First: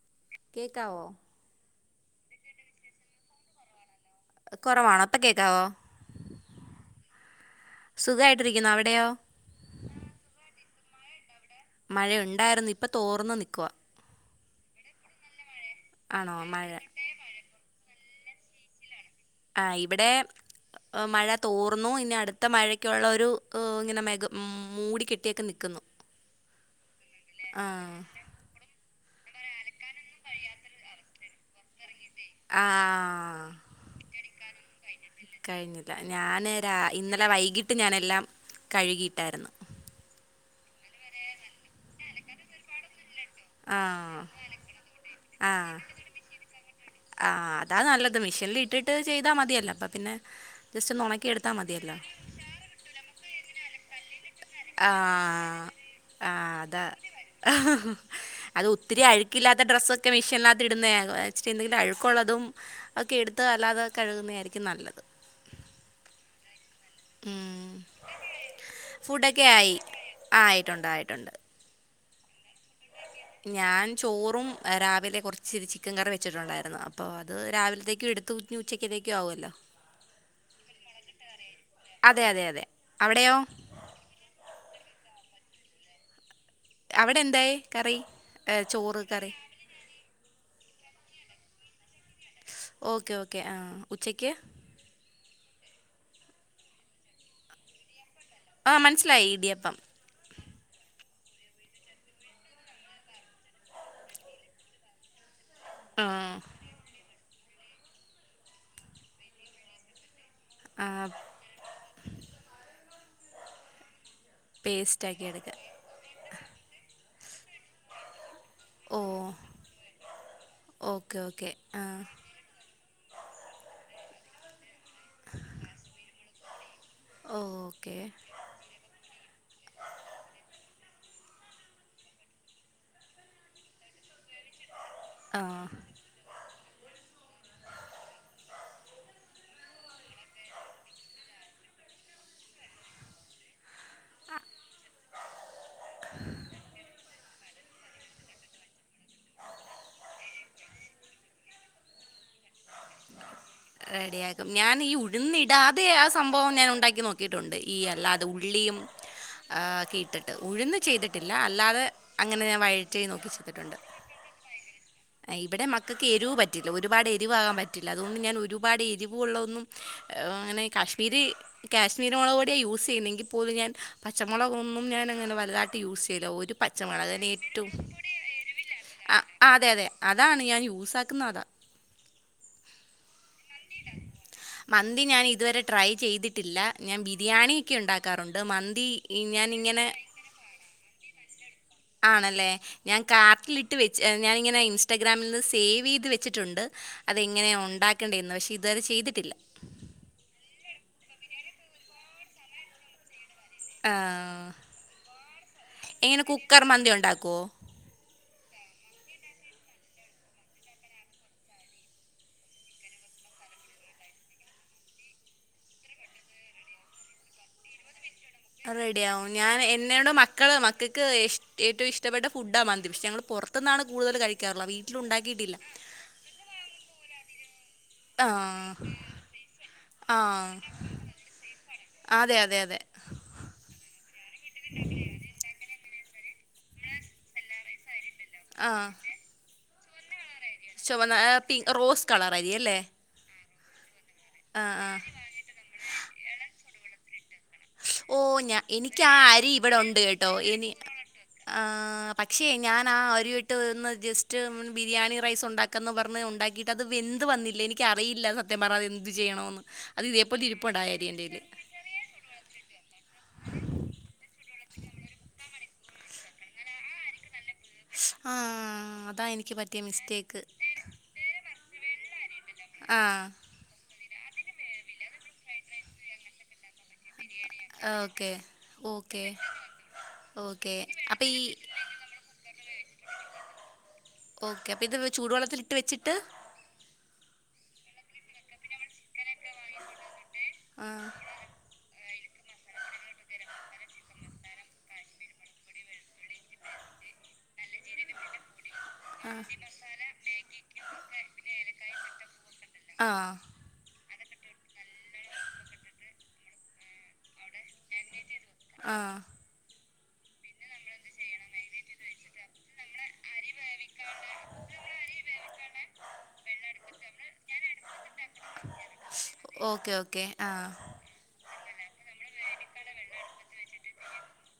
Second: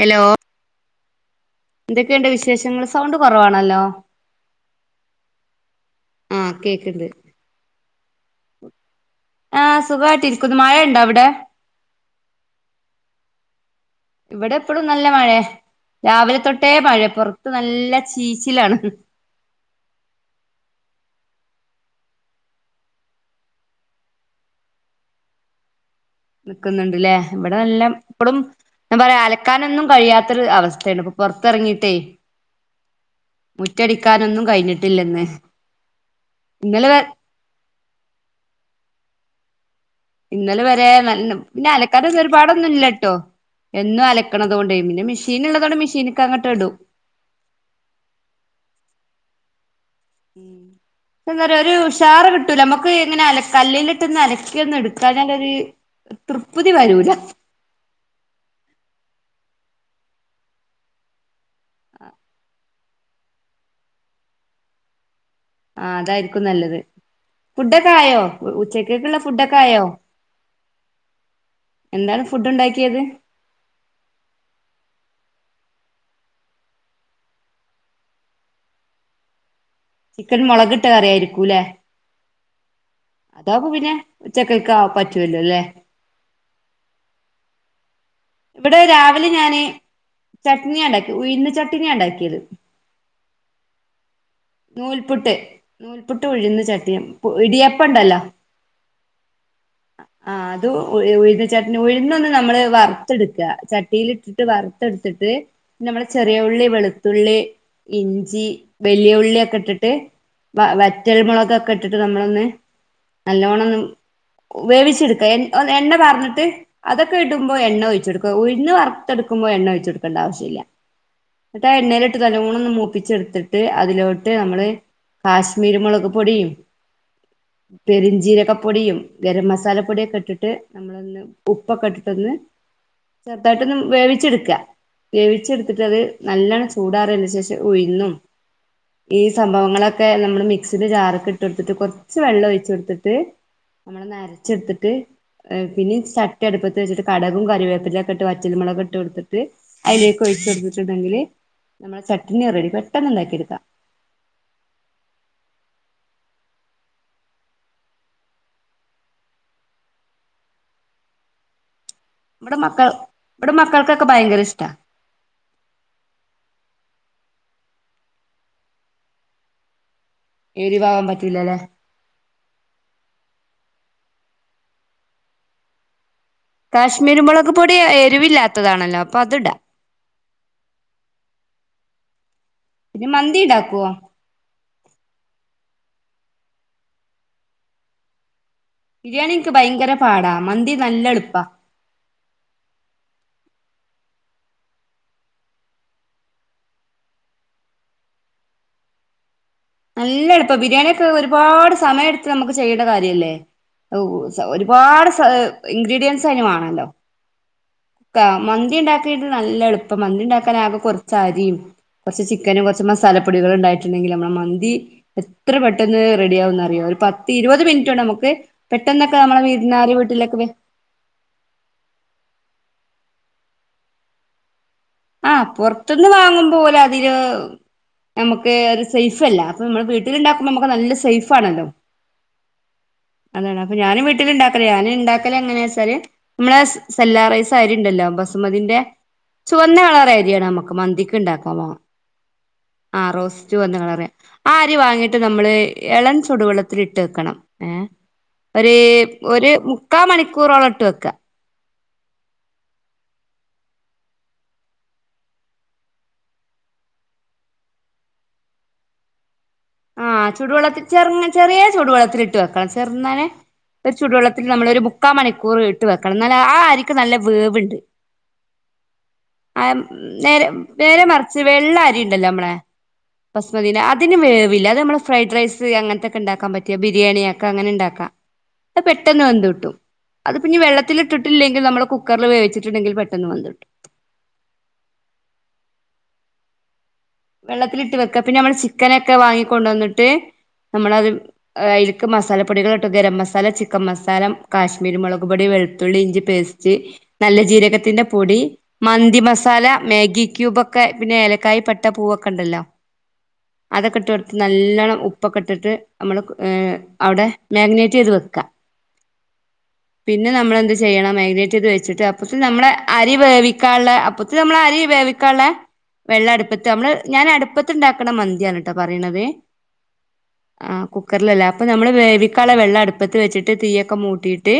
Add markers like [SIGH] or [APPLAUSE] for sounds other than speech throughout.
Hello കേക്കാവോ എന്തൊക്കെയുണ്ട വിശേഷങ്ങൾ സൗണ്ട് കുറവാണല്ലോ കുറവാണ ഇപ്പോ കേക്കാവോ ആഹ് കേക്ക്ണ്ട് സുഖായിട്ടിരിക്കുന്നോ അവിടെയോ? ആഹ സുഖമായിട്ടിരിക്കുന്നു മഴുണ്ടോ അവിടെ? മഴയുണ്ടായിരുന്നു ഇപ്പൊ തോർന്ന് നിൽക്കുവ ഇവിടെ എപ്പോഴും നല്ല മഴയ ആണോ രാവിലെ മഴ തൊട്ടേ മഴയ പുറത്ത് നല്ല ചീച്ചിലാണ് ആഹ് ഇവിടെ മഴ തോർന്നു ഇനി അടുത്ത മഴയ്ക്കുള്ള ഒരു ഇങ്ങനെ മെഗ മൂടി കെട്ടിയൊക്കെ നിക്കുന്നു നിക്കുന്നുണ്ട്ല്ലേ ഇവിടെ നല്ലാം ഇപ്പളും ഞാൻ പറയാം അലക്കാനൊന്നും കഴിയാത്തൊരു അവസ്ഥേണ് ഇപ്പൊ പുറത്തിറങ്ങീട്ടേ ആഹ് കഴിഞ്ഞിട്ടില്ലന്ന് കഴിഞ്ഞില്ല ഞാന് രാ ഇന്നലെ വൈകി ട്ട് ഞാനെല്ലാം കഴുകിയിട്ടായിരുന്നു ഇന്നലെ വരെ നല്ല പിന്നെ അലക്കാനൊന്ന് ഒരുപാടൊന്നുംല്ലട്ടോ ആ എന്നും അലക്കണതോണ്ടെ പിന്നെ മെഷീൻ ഉള്ളതോടെ മെഷീന്ക്ക് അങ്ങട്ട് ഇടും ആഹ് അതാ നല്ലത് മിഷീനിൽ ഇട്ടിട്ട് ചെയ്താ മതിയല്ല അപ്പൊ പിന്നെ ജസ്റ്റ് ഒന്ന് ഉണക്കി എടുത്താൽ എന്താറ്യ മതിയല്ലോ ഒരുഷാറ് കി ട്ടൂല മക്ക് എങ്ങനെ അല കല്ലിലിട്ട്ന്ന് അലക്കി ഒന്ന എടുക്കാഞാലൊര് ആഹ് ആഹ് തൃപ്തി അതാ വരൂല അത് ഒത്തിരി അഴുക്കില്ലാത്ത ഡ്രസ്സൊക്കെ മെഷീന്നകത്ത് ഇടുന്ന ഞങ്ങള് സ്റ്റെ എന്തെങ്കിലും അഴുക്കുള്ളതും ഒക്കെ എടുത്ത് അല്ലാതെ കഴുകുന്നേയിരിക്കും നല്ലത് ആഹ് അതായിരിക്കും നല്ലത് ഉം ഫുഡൊക്കെ ആയോ ഉച്ചക്കൊക്കുള്ള ഫുഡൊക്കെ ആയോ? ആഹ് ആയിട്ടുണ്ട് ആയിട്ടുണ്ട് എന്താണ് ഫുഡ് ഉണ്ടാക്കിയത്? ഞാൻ ചോറും രാവിലെ കുറച്ചി ചിക്കൻ കറി വെച്ചിട്ടുണ്ടായിരുന്നു അപ്പൊ അത് രാവിൽത്തേക്ക് എടുത്ത് നി ഉച്ചയ്ക്കതേക് ആവോല്ലോ? ചിക്കൻ മുളകട്ട കറിയായിരിക്കൂല്ലെ? അതെ അതെ അതെ അവിടെയോ അതാപ്പ പിന്നെ ചെക്കക്കാ പറ്റൂല്ലോല്ലേ? അവിടെ എന്തേയ് കറി? ഏ, ഇവിടെ ചോറ് രാവിലെ കറി ഞാന് ചട്ണിയ ണ്ടാക്കി ഉയ്ന്ന് ചട്ണിയ ണ്ടാക്കിയത് ഓക്കേ ഓക്കേ ആഹ് ഉച്ചക്ക്? നൂൽപുട്ട് നൂൽപുട്ട് ഉഴുന്ന് ചട്ടിയ ഇടിയപ്പണ്ടല്ലോ ആഹ് മനസ്സിലായി ഇടിയപ്പം ആഹ് അതു ഉഴുന്നു ചട്ട്നി ഉഴുന്നൊന്ന് നമ്മള് വർ ത്തെടുക്ക ചട്ടീല് ഇട്ടിട്ട് വറുത്തെടുത്തിട്ട് നമ്മളെ ആഹ് ചെറിയ ഉള്ളി വെളുത്തുള്ളി ഇഞ്ചി വലിയ ഉള്ളിയൊക്കെ ഇട്ടിട്ട് വ ആ വറ്റൽമുളകൊക്കെ ഇട്ടിട്ട് നമ്മളൊന്ന് നല്ലോണ്ണം ഒന്ന് വേവിച്ചെടുക്ക പേസ്റ്റാക്കി എടുക്കാം എണ്ണ പാർന്നിട്ട് അതൊക്കെ ഇടുമ്പോ എണ്ണ ഒഴിച്ചെടുക്ക ഉയുന്നു ഓ വറുത്തെടുക്കുമ്പോ എണ്ണ ഒയ്ച്ചെടുക്കേണ്ട ആവശ്യഇല്ല തോക്കേ ആഹ് തല്ലോണം ഒന്ന് മൂപ്പിച്ചെടുത്തിട്ട് അതിലോട്ട് നമ്മള് കാശ്മീരിമുളക് പൊടിയും ഓക്കെ പെരിഞ്ചീരകപ്പൊടിയും ഗരം മസാലപ്പൊടിയൊക്കെ ഇട്ടിട്ട് ഉപ്പൊക്കെ ഇട്ടിട്ടൊന്ന് ചെുർതായിട്ടൊന്നും വേവി ച്ചിട്ക്കാ ആ വേവിച്ച്ട്ത്തിട്ടത് നല്ലണം ചൂടാറിയേന് ശേഷം ഉഴിന്നും ഈ സംഭവങ്ങളൊക്കെ നമ്മള് മിക്സില് ജാറ്ക്ക് ഇട്ടൊടുത്തിട്ട് കൊർച്ച് വെള്ളം ഒഴിച്ചോട്ത്തിട്ട് നമ്മള് ന്നരച്ച്ടുത്തിട്ട് പിന്നി ചട്ടി അടുപ്പത്ത് വെച്ചിട്ട് കട കും കരിവേപ്പിലക്കെട്ട് വറ്റൽമുളക് ഇട്ടൊടുത്തിട്ട് അയ്ലേക്ക് ഒഴിച്ചോടുത്തിട്ടുണ്ടെങ്കില് നമ്മളെ ചട്ണി റെഡി പെട്ടെന്ന് ഇണ്ടാക്കിയെടുക്കാം റെഡിയാക്കും ഞാന് ഈ ഉഴുന്നിടാതെ ആ സംഭവം ഞാൻ ഉണ്ടാക്കി നോക്കിയിട്ടുണ്ട് ഈ അല്ലാ ത് ഉള്ളിയും ഏഹ് കെട്ടിട്ട് ഉഴുന്ന് ചെയ്തിട്ടില്ല അല്ലാതെ അങ്ങനെ ഇവിടെ ഞാൻ മക്കൾ വഴറ്റി ഇവിടെ നോക്കിച്ചെയ്തിട്ടുണ്ട് മക്കൾക്കൊക്കെ ഭയങ്കര ഇഷ്ടാ അഹ് ഇബടെ മക്കക്ക് എരിവ് പറ്റില്ല ഒരുപാട് എരിവാകാൻ പറ്റില്ല അതുകൊണ്ട് ഞാൻ ഒരുപാട് എരിവുള്ള ഒന്നും ഓഹ് അങ്ങനെ എരിവാവാൻ കാശ്മീരി പറ്റൂലല്ലേ കാശ് മീമുളകൊടിയാ യൂസ് ചെയ്യുന്നെങ്കിൽ പോലും ഞാൻ പച്ചമുളകൊന്നും ഞാനങ്ങന വലുതായിട്ട് യൂസയില്ല ഒരു പച്ചമുളക് കാശ്മീരി മുളക് [UNINTELLIGIBLE] പൊടി എരിവില്ലാത്തതാണല്ലോ എരുവില്ലാത്തതാ. അപ്പൊ ആഹ് അതിടാ അതെ അതെ അതാണ് ഞാൻ യൂസാ ആക്കുന്ന അതാ. പിന്നെ മന്തി ഇണ്ടാക്കൊ? മന്തി ഞാൻ ഇതുവരെ ട്രൈ ചെയ്തിട്ടില്ല. ഞാൻ ബിരിയാണി ക്കേ ഉണ്ടാക്കാറുണ്ട്. മന്തി ഈ ബിരിയാണി എനിക്ക് ഞാനിങ്ങനെ ഭയങ്കര പാടാ മന്തി നല്ല എളുപ്പാ. ആണല്ലേ. ഞാൻ കാർട്ടിലിട്ട് വെച്ച് ഞാനിങ്ങനെ ഇൻസ്റ്റാഗ്രാമിൽ നിന്ന് സേവ് ചെയ്ത് വെച്ചിട്ടുണ്ട്. അതെങ്ങനെയാ ഒണ്ടാക്കേണ്ടന്ന്, പക്ഷെ ഇത് വരെ ചെയ്തിട്ടില്ല. നല്ല എളുപ്പാ, ബിരിയാണിയൊക്കെ ഒരുപാട് സമയ എടുത്ത് നമ്മക്ക് ചെയ്യണ്ട കാര്യല്ലേ. ആ, ഊ ഒരുപാട് സ എങ്ങനെ ഇൻഗ്രീഡിയന്റ്സ് അയ്ന് കുക്കർ മാണല്ലോ. മന്തി ഉണ്ടാക്കുമോ കാ മന്തി ഉണ്ടാക്കനായിട്ട് നല്ല എളുപ്പ, മന്തി ഇണ്ടാക്കാൻ ആകെ കൊർച്ച അരിം, കൊർച്ച് ചിക്കനും കൊർച്ച് മസാല പൊടികള് ഇണ്ടായിട്ടുണ്ടെങ്കി നമ്മള് മ ന്തി എത്ര പെട്ടെന്ന് റെഡിയാവുന്നറിയൊ. ഒരു പത്ത് ഇരുപത് മിൻറ്റൊണ്ടമ്മക്ക് അത് റെഡിയാവും. ഞാൻ എന്നോട് മക്കള് മക്ക ക്കക്ക് ഇഷ് ഏറ്റവും ഇഷ്ടപ്പെട്ട ഫുഡാണ് മന്തി. പഷെ ഞങ്ങള് പൊറത്തുന്നാണ് കൂടുതല് കഴിക്കാറുള്ളത്. വീട്ടി ആഹ് പൊർത്തുന്ന് വാങ്ങുമ്പോലതില് ആ നമക്ക് അത് സേഫ് അല്ല. അപ്പൊ നമ്മള് ആ വീട്ടിലുണ്ടാക്കുമ്പോ നമ്മക്ക് നല്ല സേഫാണല്ലോ. അതെ അതെ അതെ. അതാണ് അപ്പൊ ഞാനും വീ ഞാന് ഇണ്ടാക്കല് എങ്ങനെച്ചാല് നമ്മളെ സെല്ലാ റൈസ് അരിണ്ടല്ലോ ബസുമതിന്റെ ആഹ് ചുവന്ന കളർ അരിയാണ് മ്മക്ക് ചുവന്ന മന്തിക്ക് ഏഹ് പി ഇണ്ടാക്കമ, റോസ് കളർ അരി അല്ലേ ആ റോസ് ചുവന്ന കളറ്. ആ അരി ആഹ് ആഹ് വാങ്ങിട്ട് നമ്മള് എളം ചുടുവെള്ളത്തിൽ ഇട്ട് വെക്കണം ഏ. ഓ ഞാ ഒരു എനിക്ക് ആ അരി ഒരു ഇവിടെ ഉണ്ട് മുക്കാ കേട്ടോ മണിക്കൂറോളം ഇനി ഇട്ട് വെക്കാ. ആഹ് പക്ഷേ ഞാൻ ആ അരി ഇട്ട് ഒന്ന് ജസ്റ്റ് ബിരിയാണി റൈസ് ഉണ്ടാ ക്കന്ന് പറഞ്ഞ് ഉണ്ടാക്കിയിട്ട്, അത് വെന്ത് വന്നില്ല. എനിക്കറിയില്ല സത്യ പറഞ്ഞാത് എന്ത് ചെയ്യണമെന്ന്. ആഹ് ചൂടുവെള്ളത്തിൽ ചെർങ്ങ ചെറിയ ചൂടുവെള്ളത്തില ഇട്ട് വെക്ക. ചെറുന്നനെ ഒരു ചുടുവെള്ളത്തിൽ നമ്മള ഒരു മുക്കാ മണിക്കൂർ ഇ ട്ട് വെക്കണം ന്നാലെ ആ അരിക്ക് നല്ല വേവ് ണ്ട്. ആഹ് അതാ എനിക്ക് പറ്റിയ ആമ് മിസ്റ്റേക്ക് നേരെ നേരെ മറച്ച് വെള്ള അരി ഇണ്ടല്ലോ നമ്മളെ, ആഹ് [UNINTELLIGIBLE] അതിന് വേവില്ല, അത് നമ്മള് ഫ്രൈഡ് റൈസ് അങ്ങൻത്തൊക്കെ ഇണ്ടാക്കാൻ പറ്റിയ ബിരിയാണിയൊക്കെ അങ്ങനെ ഇണ്ടാക്കാ. ഓക്കെ അത് പെട്ടന്ന് ഓക്കെ വെന്ത് കിട്ടും. അത്പ ഇഞ്ഞി ഓക്കെ അപ്പം ഈ വെള്ളത്തിലിട്ടട്ടില്ലെങ്കി നമ്മള് കുക്കറിൽ വേവിച്ചിട്ടുണ്ടെങ്കിൽ പെട്ടെന്ന് വെന്ത്‌ട്ടും. ഓക്കെ, അപ്പ ഇത് ചൂടു വെള്ളത്തില് ഇട്ട് വെച്ചിട്ട്, വെള്ളത്തിലിട്ട് വെക്ക. പിന്നെ നമ്മള് ചിക്കനൊക്കെ വാങ്ങിക്കൊണ്ടോന്നിട്ട് നമ്മളത് ആഹ് ഏഹ് അയിൽക്ക് മസാലപ്പൊടികൾട്ടും ഗരം മസാല, ചിക്കൻ മസാലം, കാശ്മീരി മുളക് പൊടി, വെളുത്തുള്ളി, ഇഞ്ചി പേസ്റ്റ് നല്ല ജീരകത്തിന്റെ പൊടി, മന്തി ആഹ് മസാല, മാഗി ക്യൂബ് ഒക്കെ പിന്നെ ഏലക്കായി പ ട്ട പൂവൊക്കെണ്ടല്ലോ, ആഹ് അതൊക്കെ ഇട്ട് കൊടുത്ത് നല്ലണ്ണം ഉപ്പൊക്കെ ഇട്ടിട്ട്, നമ്മള് ഏഹ് അവിടെ മാരിനെറ്റ് ചെയ്ത് വെക്ക. ആഹ് പിന്നെ നമ്മളെന്ത് ചെയ്യണം മാരിനേറ്റ് ചെയ്ത് വച്ചിട്ട്, അപ്പോഴത്തെ നമ്മളെ അരി വേവിക്കാള്ളെ അപ്പത്തെ നമ്മള് അരി വേവിക്കാള്ളെ വെള്ള അടുപ്പ തിട്ട് നമ്മള് ഞാൻ അടുപ്പത്ത് ഉണ്ടാക്കണ മന്തിയാണ് ട്ടോ പറയണന്നത്. ഓക്കെ ഓക്കെ ആ ഉപ്പ് കുക്കറിലല്ലേ, അപ്പൊ നമ്മള് വേവിക്കാള വെള്ളം അടുപ്പത്ത് വെച്ചിട്ട് തീയൊക്കെ മൂട്ടിട്ട്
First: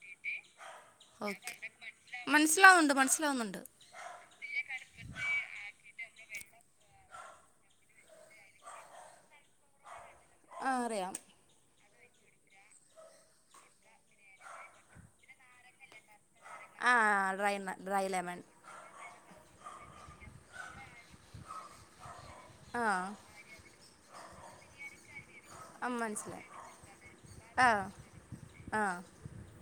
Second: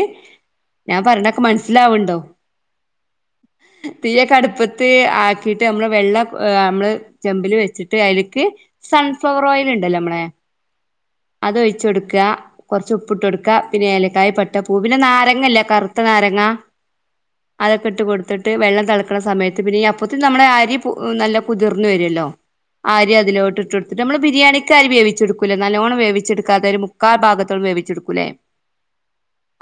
ഞാൻ പറ്ണേക്ക ഓക്കെ മനസ്സിലാവണ്ടോ? മനസ്സിലാവുന്നുണ്ട് മനസ്സിലാവുന്നുണ്ട് തീയൊക്കെ അടുപ്പത്ത് ആക്കിട്ട് നമ്മള് വെള്ള നമ്മള് ചെമ്പില് വെച്ചിട്ട് അയല്ക്ക് സൺഫ്ലവർ ഓയിൽ ഉണ്ടല്ലമ്മടെ ആ അറിയാം അതൊഴിച്ച് കൊടുക്കാ. കകൊർച്ചുപ്പ്ട്ടൊ ട്കൊടുക്ക. പിന്നെ ഏലക്കായ പട്ട പൂ പിന്നെ നാരങ്ങല്ലെ കറു ത്ത നാരങ്ങ ആ ഡ്രൈ ന- അതൊക്കെട്ട് ഡ്രൈ ലെമൺ കൊടുത്തിട്ട് വെള്ളം തെള ണ സമയത്ത് പിന്നെ അപ്പത്തും നമ്മെ അരി നല്ല കുതിർന്നു വരുല്ലോ ആ അരി അതിലോട്ട്ട്ട് കൊട്ത്ത്‌ട്ട് നമ്മള് ബിരിയാണിക്കരി വേവിച്ചെടുക്കൂലേ ആ നല്ലോണം മനസ്സിലായി വേവിച്ചെടുക്കാത്തെ ഒരു മു ക്കാ ഭാഗത്തോളം വേവിച്ചെടുക്കൂലേ ആഹ്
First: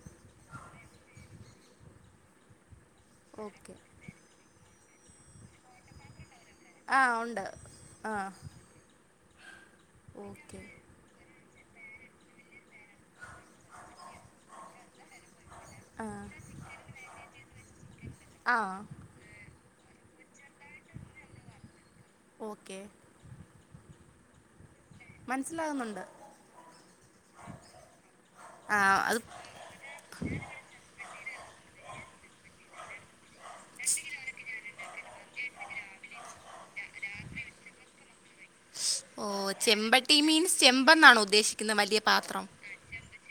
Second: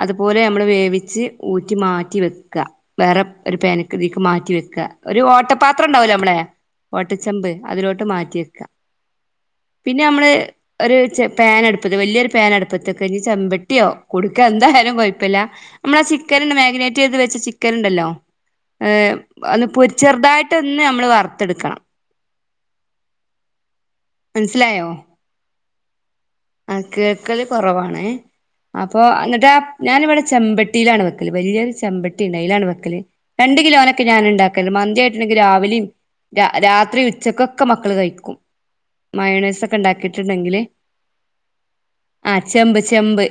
അതുപോലെ നമ്മള് വേവിച്ച് ഊറ്റി മാറ്റി വെക്ക വേറെ ഒരു ഓക്കെ പേന്ക്ക് തീക്ക് മാറ്റി വെക്കുക ഒരു ഓട്ട പാത്രംണ്ടാവല്ലോ നമ്മളെ ആ ഉണ്ട് ഓട്ടച്ചമ്പ് അതിലോട്ട് ആ മാറ്റെയെക്കാ പിന്നെ നമ്മള് ഓക്കെ ഒരു ചെ പാൻ അടുപ്പത് വല്യൊരു പാൻ അടുപ്പത്ത് വെക്ക. ഇന്നി ചെമ്പട്ടിയോ കുടുക്കാ എന്തായാലും കൊഴപ്പല്ല മ്മളാ ആ ചിക്കൻണ്ട് മാഗിനേറ്റ് ചെയ്ത് വെച്ച ചിക്കന്ണ്ടല്ലോ ആ ഏഹ് ഒന്ന് പൊരി ചെറുതായിട്ട് ഒന്ന് നമ്മള് വർ ഓക്കെ മൻസ്സിലാകുന്നുണ്ട് ആ കേക്കല് കൊറവാണ് ആ അപ്പൊ അത് ന്നട്ടാ ഞാന്വടെ ചെമ്പട്ടിയിലാണ് വെക്കല് വല്ല്യൊരു ചെമ്പട്ടിണ്ട് അയ്ലാണ് വെക്കല്. രണ്ട് കിലോനൊക്കെ ഞാന്ണ്ടാക് ക്കല്. മന്തിയായിട്ടുണ്ടെങ്കിൽ രാവിലെയും രാത്രി ഉച്ചക്കൊക്കെ മക്കള് കഴിക്കും ഓഹ് മയോണൈസ് ഒക്കെ ചെമ്പട്ടി മീൻസ് ഉണ്ടാക്കിയിട്ടുണ്ടെങ്കില് ചെമ്പന്നാണോ ഉദ്ദേശിക്കുന്ന വലിയ ആഹ് പാത്രം ചെമ്പ് ചെമ്പ്,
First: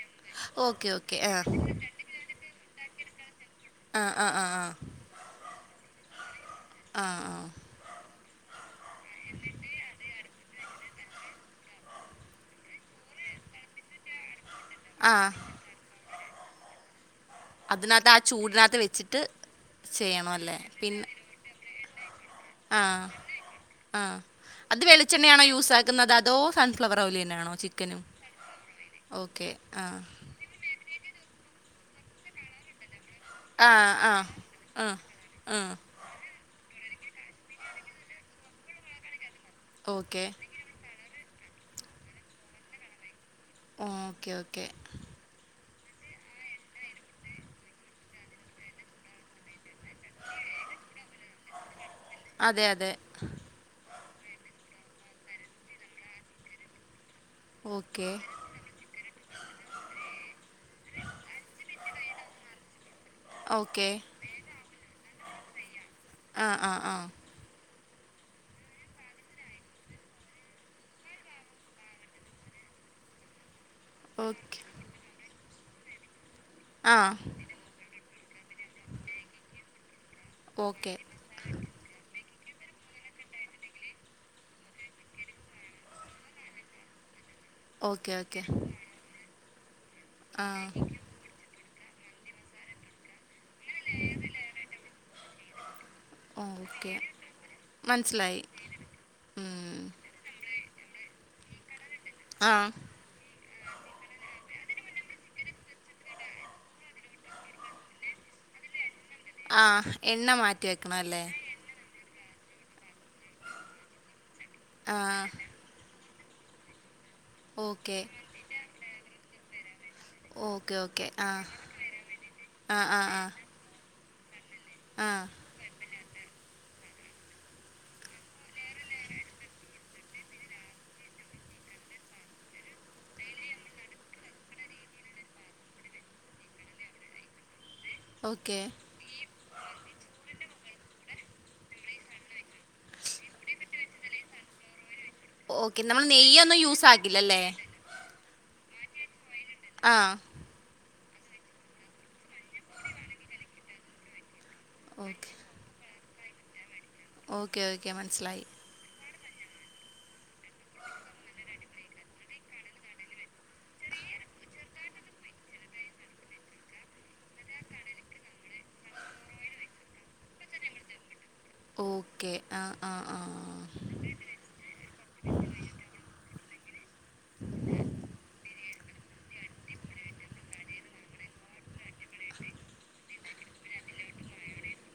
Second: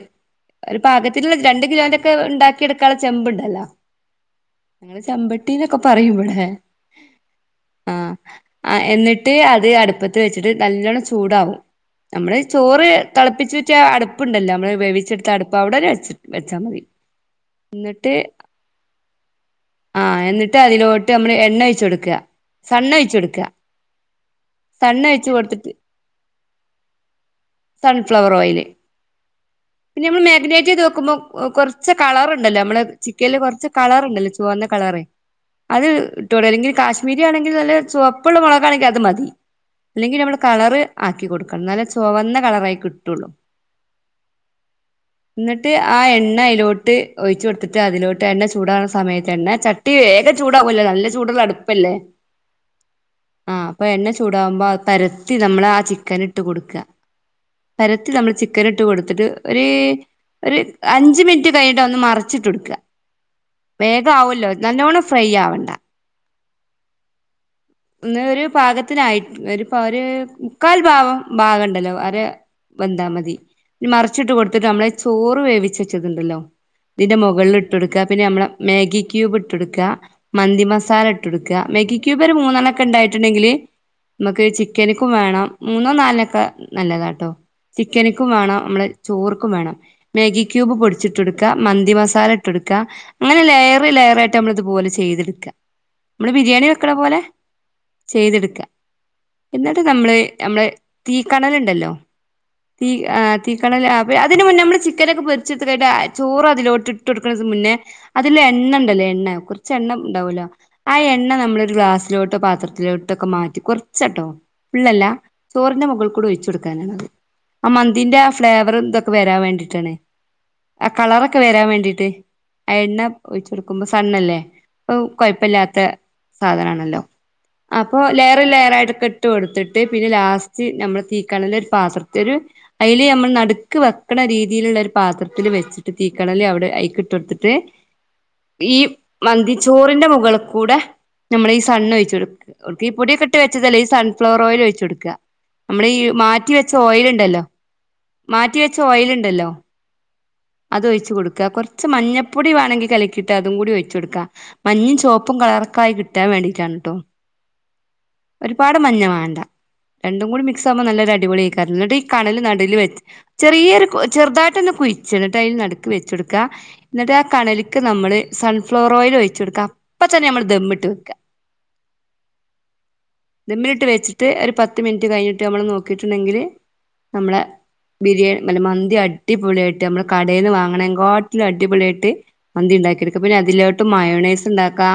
ഒരു ഓക്കെ ഓക്കെ പാകത്തിന് ആ ള്ള രണ്ട് കിലോന്റെക്കെ ണ്ടാക്കി എടുക്കാനുള്ള ചെമ്പ്ണ്ടല്ലോ ആ ആ ആ ആ ഞങ്ങള് ചമ്പട്ടീനൊക്കെ പറയും വടെ ആ ആ ആഹ് എന്നിട്ട് അത് അടുപ്പത്ത് വെച്ചിട്ട് നല്ലോണ്ണം ചൂടാവും നമ്മള് ചോറ് തെളപ്പിച്ചൂറ്റ്യാ അടുപ്പുണ്ടല്ലോ നമ്മ ആ വേവിച്ചെടുത്ത അടുപ്പ അവിടെ വെച് വെച്ചാ മതി അതിനകത്ത് എന്നിട്ട് ആ ചൂടിനകത്ത് വെച്ചിട്ട് ആഹ് ചെയ്യണം എന്നിട്ട് അല്ലേ അതിലോട്ട് നമ്മള് എണ്ണ ഒഴിച്ച് കൊടുക്ക ആഹ് ആഹ് അത് സണ്ണ് വെളിച്ചെണ്ണ ഒഴിച്ച് ആണോ കൊടുത്തിട്ട് യൂസാ ക്ക്ന്നത് അതോ സൺഫ്ലവർ ഓയിലന്നാണോ ചിക് സൺഫ്ലവർ ഓയില്. ആ പിന്നെ നമ്മൾ മാഗിനേറ്റ് ചെയ്ത് വെക്കുമ്പോ കൊർച്ച് കളറുണ്ടല്ലോ നമ്മള് ചിക്കൻല് കൊർച്ച് ആ കളറ് ആ ണ്ടല്ലോ ചുവന്ന ആ കളറെ ആ അത് ഇട്ട അല്ലെങ്കിൽ കാശ്മീരി ട്ടോണ്ടി. ആണെങ്കിൽ കാശ്മീരി ആണെങ്കിൽ നല്ല ചുവപ്പുള്ള മുളകാണെങ്കിൽ അത് മതി. അല്ലെങ്കിൽ ഓക്കെ നമ്മള് കളറ് ആക്കി കൊടുക്കണം ന്നാലെ ചൊവന്ന കളറായി കിട്ടുള്ളൂ ഓക്കേ ഓക്കെ എന്നിട്ട് ആ എണ്ണ അയ്ലോട്ട് ഒയ്ച്ച് കൊട്ത്ത്ട്ട് അതിലോട്ട് എണ്ണ ചൂടാവുന്ന സമയത്തന്നെ ചട്ടി വേഗം ചൂടാവ്വല്ലേ നല്ല ചൂട്ള്ള അട്പ്പല്ലേ അതെ അതെ ആഹ് അപ്പൊ എണ്ണ ചൂടാകുമ്പോ പരത്തി നമ്മളാ ചിക്കൻ ഇട്ട് കൊടുക്ക പരത്തി ഓക്കെ നമ്മള് ചിക്കന്ട്ട് കൊട്ത്ത്ട്ട് ഒര്.. ഒര് അഞ്ച് മിൻറ്റ് കയ്ഞ്ഞിട്ടഒന്ന് മറച്ചിട്ടൊട്ക്ക ഓക്കെ വേഗാവ്വ്വല്ലോ നല്ലോണം ഫ്രൈ ആവണ്ട ആഹ് ആഹ് ആഹ് ഒന്ന് ഒരു പാഗത്തിനായി ഒരു പ ഒര് മുക്കാൽ ഭാവം ഭാഗണ്ടല്ലോ അരെ വെന്താ മതി. മറിച്ചിട്ട് ഓക്കെ കൊടുത്തിട്ടമ്മളെചോറ് വേവിച്ചെച്ചതുണ്ടല്ലോ ആ ഇതിന്റെ മുകളിൽ ഇട്ട് കൊടുക്ക പിന്നെമ്മള മാഗി ക്യൂബ് ഇട്ടൊട്ക്കുക മന്തി ഓക്കെ മസാല ഇട് ഇട്ടൊടുക്കുക മേഗി ക്യൂബ് ഒര് മൂന്നെണ്ണ ക്ക ഉണ്ടായിട്ടുണ്ടെങ്കില് മ്മക്ക് ചിക്കനിക്കും വേണം മൂന്നോ നാൽണൊക്കെ നല്ലതാട്ടോ ഓക്കെ ചിക്കനിക്കും ഓക്കെ വേണം നമ്മളെ ചോർക്കും വേണം മാഗി ആ ക്യൂബ് പൊടി ച്ച്ട്ടൊട്ക്ക മന്തി മസാല ഇട്ടൊട്ക്ക അങ്ങനെ ലെയർ ലെയറായിട്ട നമ്മള് ഇതുപോലെ ചെയ്ത്ട്ക്കാ നമ്മള് ബിരിയാണി ഓക്കെ വെക്കണ പോലെ മനസ്സിലായി ചെയ്ത്ട്ക്കാ ഉം. എന്നിട്ട് നമ്മള് നമ്മള തീ കണല്ണ്ടല്ലോ ആ തീ ആഹ് തീക്കണല് ആ പിന്നെ അതിന് മുന്നേ നമ്മള് ചിക്കനൊക്കെ പെരിച്ചെടുത്ത് കഴിൻട്ട് ആ ചോറ് അതിലോട്ട് ഇട്ട് കൊടുക്കണതിന് മുന്നേ അതില് എണ്ണ ഉണ്ടല്ലോ എണ്ണ ആ കുറച്ച് എണ്ണ ഉണ്ടാവല്ലോ മാറ്റി ആ വെക്കണം അല്ലേ എണ്ണ നമ്മളൊരു ഗ്ലാസ് ഇട്ട പാത്രത്തില ഇട്ടൊക്കെ മാറ്റി കൊറച്ചാട്ടോ ആ ഫുള്ളല്ല ചോറിന്റെ മുകളിൽ കൂടെ ഒഴിച്ചു കൊടുക്കാനാണത് ആ ഓക്കെ മന്തിന്റെ ആ ഫ്ലേവർ ഇതൊക്കെ വരാൻ വേണ്ടീട്ടാണ് ഓക്കെ ആ ഓക്കെ കളറൊക്കെ വരാൻ വേണ്ടീട്ട് ആ എണ്ണ ഒഴിച്ചെടുക്കുമ്പോ സണ്ണല്ലേ അത് ആ കൊഴപ്പല്ലാത്ത സാധനാണല്ലോ അപ്പൊ ലെയർ ലെയർ ആയിട്ടൊക്കെ ഇട്ട് കൊടുത്തിട്ട് പിന്നെ ലാസ്റ്റ് നമ്മള് തീക്കണല് ഒരു പാത്ര ഒരു അയില് നമ്മൾ നട്ക്ക് വെ വെക്കണ രീതിയിലുള്ള ഒരു പാത്രത്തിൽ വെച്ചിട്ട് തീക്കണല് അവിടെ അയിക്കിട്ടൊടുത്തിട്ട് ഓക്കെ ഈ മന്തിച്ചോറിന്റെ മുകള് ക്കൂടെ നമ്മളെ ഈ സണ്ണ് ഒഴിച്ച് കൊടു ഈ പൊടി ഒക്കെട്ട് വെച്ചതല്ല ഈ സൺഫ്ലവർ ഓയിലൊഴിച്ച് കൊടുക്ക ഓക്കെ നമ്മള് ഈ നമ്മൾ മാറ്റി നെയ്യൊന്നും വെച്ച യൂസ് ഓയില് ആക്കില്ലല്ലേ ഇണ്ടല്ലോ മാറ്റി വെച്ച ഓയില് ഇണ്ടല്ലോ ആഹ് അത് ഒഴിച്ച് കൊടുക്ക കൊറച്ച് മഞ്ഞപ്പൊടി വേണെങ്കി കലക്കിയിട്ട് അതും കൂടി ഒഴിച്ച് കൊടുക്ക മഞ്ഞിം ഓക്കെ ചോപ്പും കളറൊക്കായി കിട്ടാൻ വേണ്ടിയിട്ടാണ് ട്ടോ ഓക്കെ ഓക്കെ മനസ്സിലായി ഒരുപാട് മഞ്ഞ മാണ്ട രണ്ടും കൂടി മിക്സ് ആകുമ്പോ നല്ലരു അടി പൊളി എയ്ക്കാരം ഇന്നട്ട് ഈ കണല് നട്‌വില് വെച്ച് ചെറിയൊരു കു ചെർതായിട്ടന്നെ കുഴിച്ച്ട ഇന്നട്ട് അയിൽ നടുക്ക് വെച്ചൊട്ക്കാ ഇന്നട്ട് ആ കണലിക്ക് നമ്മള് സൺഫ്ലവർ ഓയിൽ ഒഴിച്ച് കൊടുക്ക അപ്പ തന്നെ നമ്മള് ദമ്മിട്ട് വെക്ക ഓക്കെ ആഹ് ആഹ് ആഹ് ദെമ്മിലിട്ട് വെച്ചിട്ട് ഒരു പത്ത് മിനിറ്റ് കഴിഞ്ഞിട്ട് നമ്മള് നോക്കിയിട്ടുണ്ടെങ്കില് നമ്മളെ ബിരിയാ അല്ല മന്തി അടി പൊളിയായി നമ്മള് കടേന്ന് വാങ്ങണെങ്കാട്ടിലും അടി പൊളിയായിട്ട് മന്തി ഇണ്ടാക്കിയെടുക്ക പിന്നെ അതിലോട്ട് മയോണൈസ് ഇണ്ടാക്കാ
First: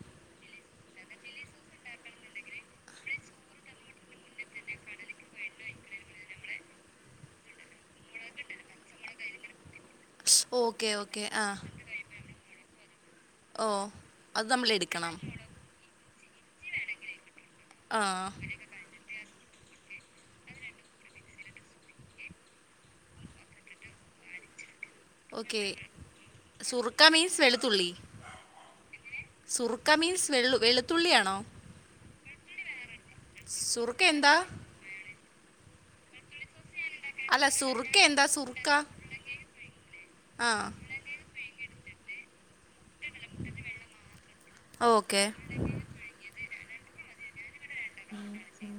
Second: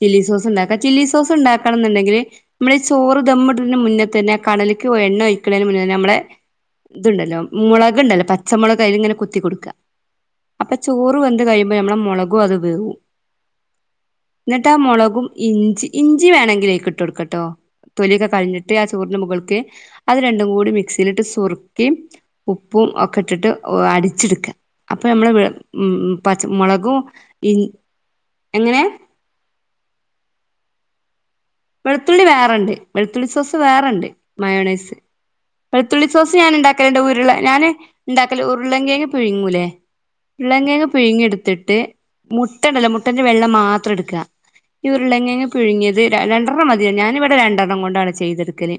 ചില്ലി സോസ് ഉണ്ടാക്ക ചില്ലി സോസ് ഉണ്ടാക്കണംന്ന്ണ്ടെങ്കില് നമ്മളെ ഈ ചോറ് ദമ്മിടതിന് മുന്നേ തന്നെ കണല്ക്ക് ഒ എണ്ണ ഒഴിക്ക്ണതിന് മുന്നേ തന്നെ നമ്മളെ ഇത്ണ്ടല്ലോ മുളക് ണ്ടല്ലോ പച്ചമുളക് അയില്ങ്ങനെ കുത്തി കൊട്ക്കാ അപ്പൊ ഓക്കെ ചോറ് ഓക്കെ വെന്ത് ആ കഴിയുമ്പോ നമ്മളെ മൊള കോതം വേവും ഓ അത് ഇന്നട്ട് നമ്മൾ ആ എടുക്കണം മൊളകും ഇഞ്ചി ഇഞ്ചി വേണെങ്കില് അയിക്ക് ഇട്ട് കൊടുക്കട്ടോ ആ തൊലിയൊക്കെ കളഞ്ഞി ട്ട് ആ ചോറിന് മുകൾക്ക് അത് രണ്ടും കൂടി മിക്സിയിലിട്ട് സുർക്കിം ഉപ്പും ഒക്കെ ഇട്ടിട്ട് ഓ അടിച്ചെടുക്ക അപ്പോ നമ്മളെ വെ ഓക്കെ പച്ച മുളകും സുറുക്ക മീൻസ് ഇൻ വെളുത്തുള്ളി എങ്ങനെ സുറുക്ക മീൻസ് വെള്ളു വെളുത്തുള്ളിയാണോ വെളുത്തുള്ളി വേറെണ്ട് വെളുത്തുള്ളി സോസ് സുറുക്ക വേറെണ്ട് എന്താ മയോണൈസ് വെളുത്തുള്ളി സോസ് ഞാന്ണ്ടാക്കൽണ്ട് വീ ള്ളേ അല്ല ഞാന് സുറുക്ക എന്താ ഇണ്ടാക്കല് സുറുക്ക ഉരുളങ്കേങ്ങ് പിഴുങ്ങൂലേ ആ ഉരുളങ്കേങ്ങ് പിഴുങ്ങി എടുത്തിട്ട് മുട്ടണ്ടല്ലോ മുട്ടന്റെ വെള്ള മാത്രം എടുക്ക ഈ ഓക്കെ ഉരുളങ്കേങ്ങ് പിഴുങ്ങിയത് രണ്ടെണ്ണം മതി ഞാനിവിടെ രണ്ടെണ്ണം കൊണ്ടാണ് ചെയ്തെടുക്കെല്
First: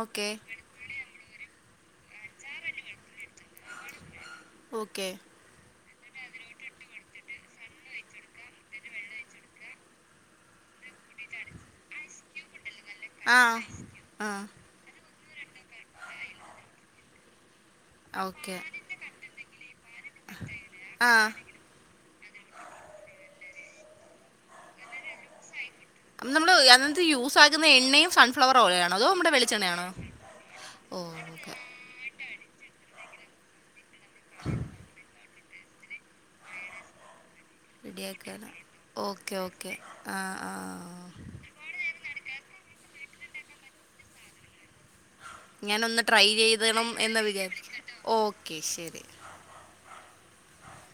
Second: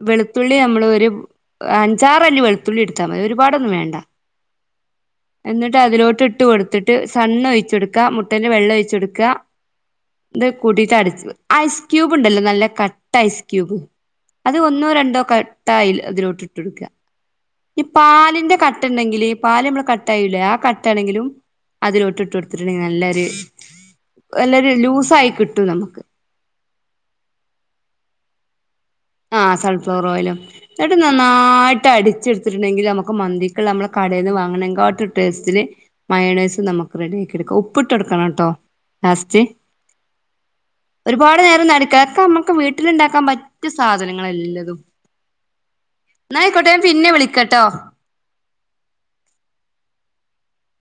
ഓക്കെ വെളുത്തുള്ളി നമ്മള് ഒരു അഞ്ചാറല്ലി വെളുത്തുള്ളി എടുത്താൽ മതി ഒരുപാടൊന്നും വേണ്ട ഓക്കേ എന്നിട്ട് അതിലോട്ട് ഇട്ട് കൊടുത്തിട്ട് സൺ ഒഴിച്ചൊട്ക്ക മുട്ടന്റെ വെള്ള ഒയ്ച്ചൊട്ക്ക ഇത് കൂട്ടിട്ട് അരച്ചത് ഐസ് ക്യൂബ് ഉണ്ടല്ലോ നല്ല കട്ട് ആ ഐസ് ക്യൂബ് ആ അത് ഒന്ന് ഒന്നോ രണ്ടോ കട്ട അയ് അതിലോട്ട് ഇട്ട് കൊട്ക്ക ഈ പാലിന്റെ ഓക്കെ കട്ട ഇണ്ടെങ്കില് പാല് ഞമ്മള് കട്ട് ആയുല്ലേ ആ ആ കട്ടാണെങ്കിലും അതിലോട്ട് ഇട്ട് കൊടുത്തിട്ടുണ്ടെങ്കിൽ നല്ലൊരു നല്ലൊരു ലൂസായി കിട്ടും നമുക്ക് അപ്പം നമ്മള് അതിനകത്ത് യൂസ് ആക്കുന്ന എണ്ണയും സൺ ഫ്ലോർ ഓയലാണോ അതോ ആഹ് വെളിച്ചെണ്ണയാണോ സൺഫ്ലവർ ഓയിലോ ഇന്നട്ട് ഓ ഓക്കെ നന്നായിട്ട് അടിച്ചിട് ട്ട്ണ്ടെങ്കില് നമുക്ക് മന്തിക്ക്ള്ളെ നമ്മൾ കടേന്ന് വാങ്ങ്ണെകാട്ടിലും ടേസ്റ്റില് മയോണേസ് നമുക്ക് ക്ക്റെഡി ആക്കി എടുക്ക ഉപ്പിട്ട് എടുക്കണട്ടോ റെഡിയാക്കാനോ ഓക്കെ ലാസ്റ്റ് ഓക്കെ ആ ആ ഒരുപാട് നേരൊന്നും അടിക്കണ്ട ഒക്കെമ്മക്ക് വീട്ടിലുണ്ടാക്കാൻ പറ്റിയ സാധനങ്ങള എല്ലതും ഞാനൊന്ന് ട്രൈ ചെയ്തണം എന്ന് വിളിക്കാട്ടോ വിചാരിക്ക്ണ് ഓക്കേ ശരി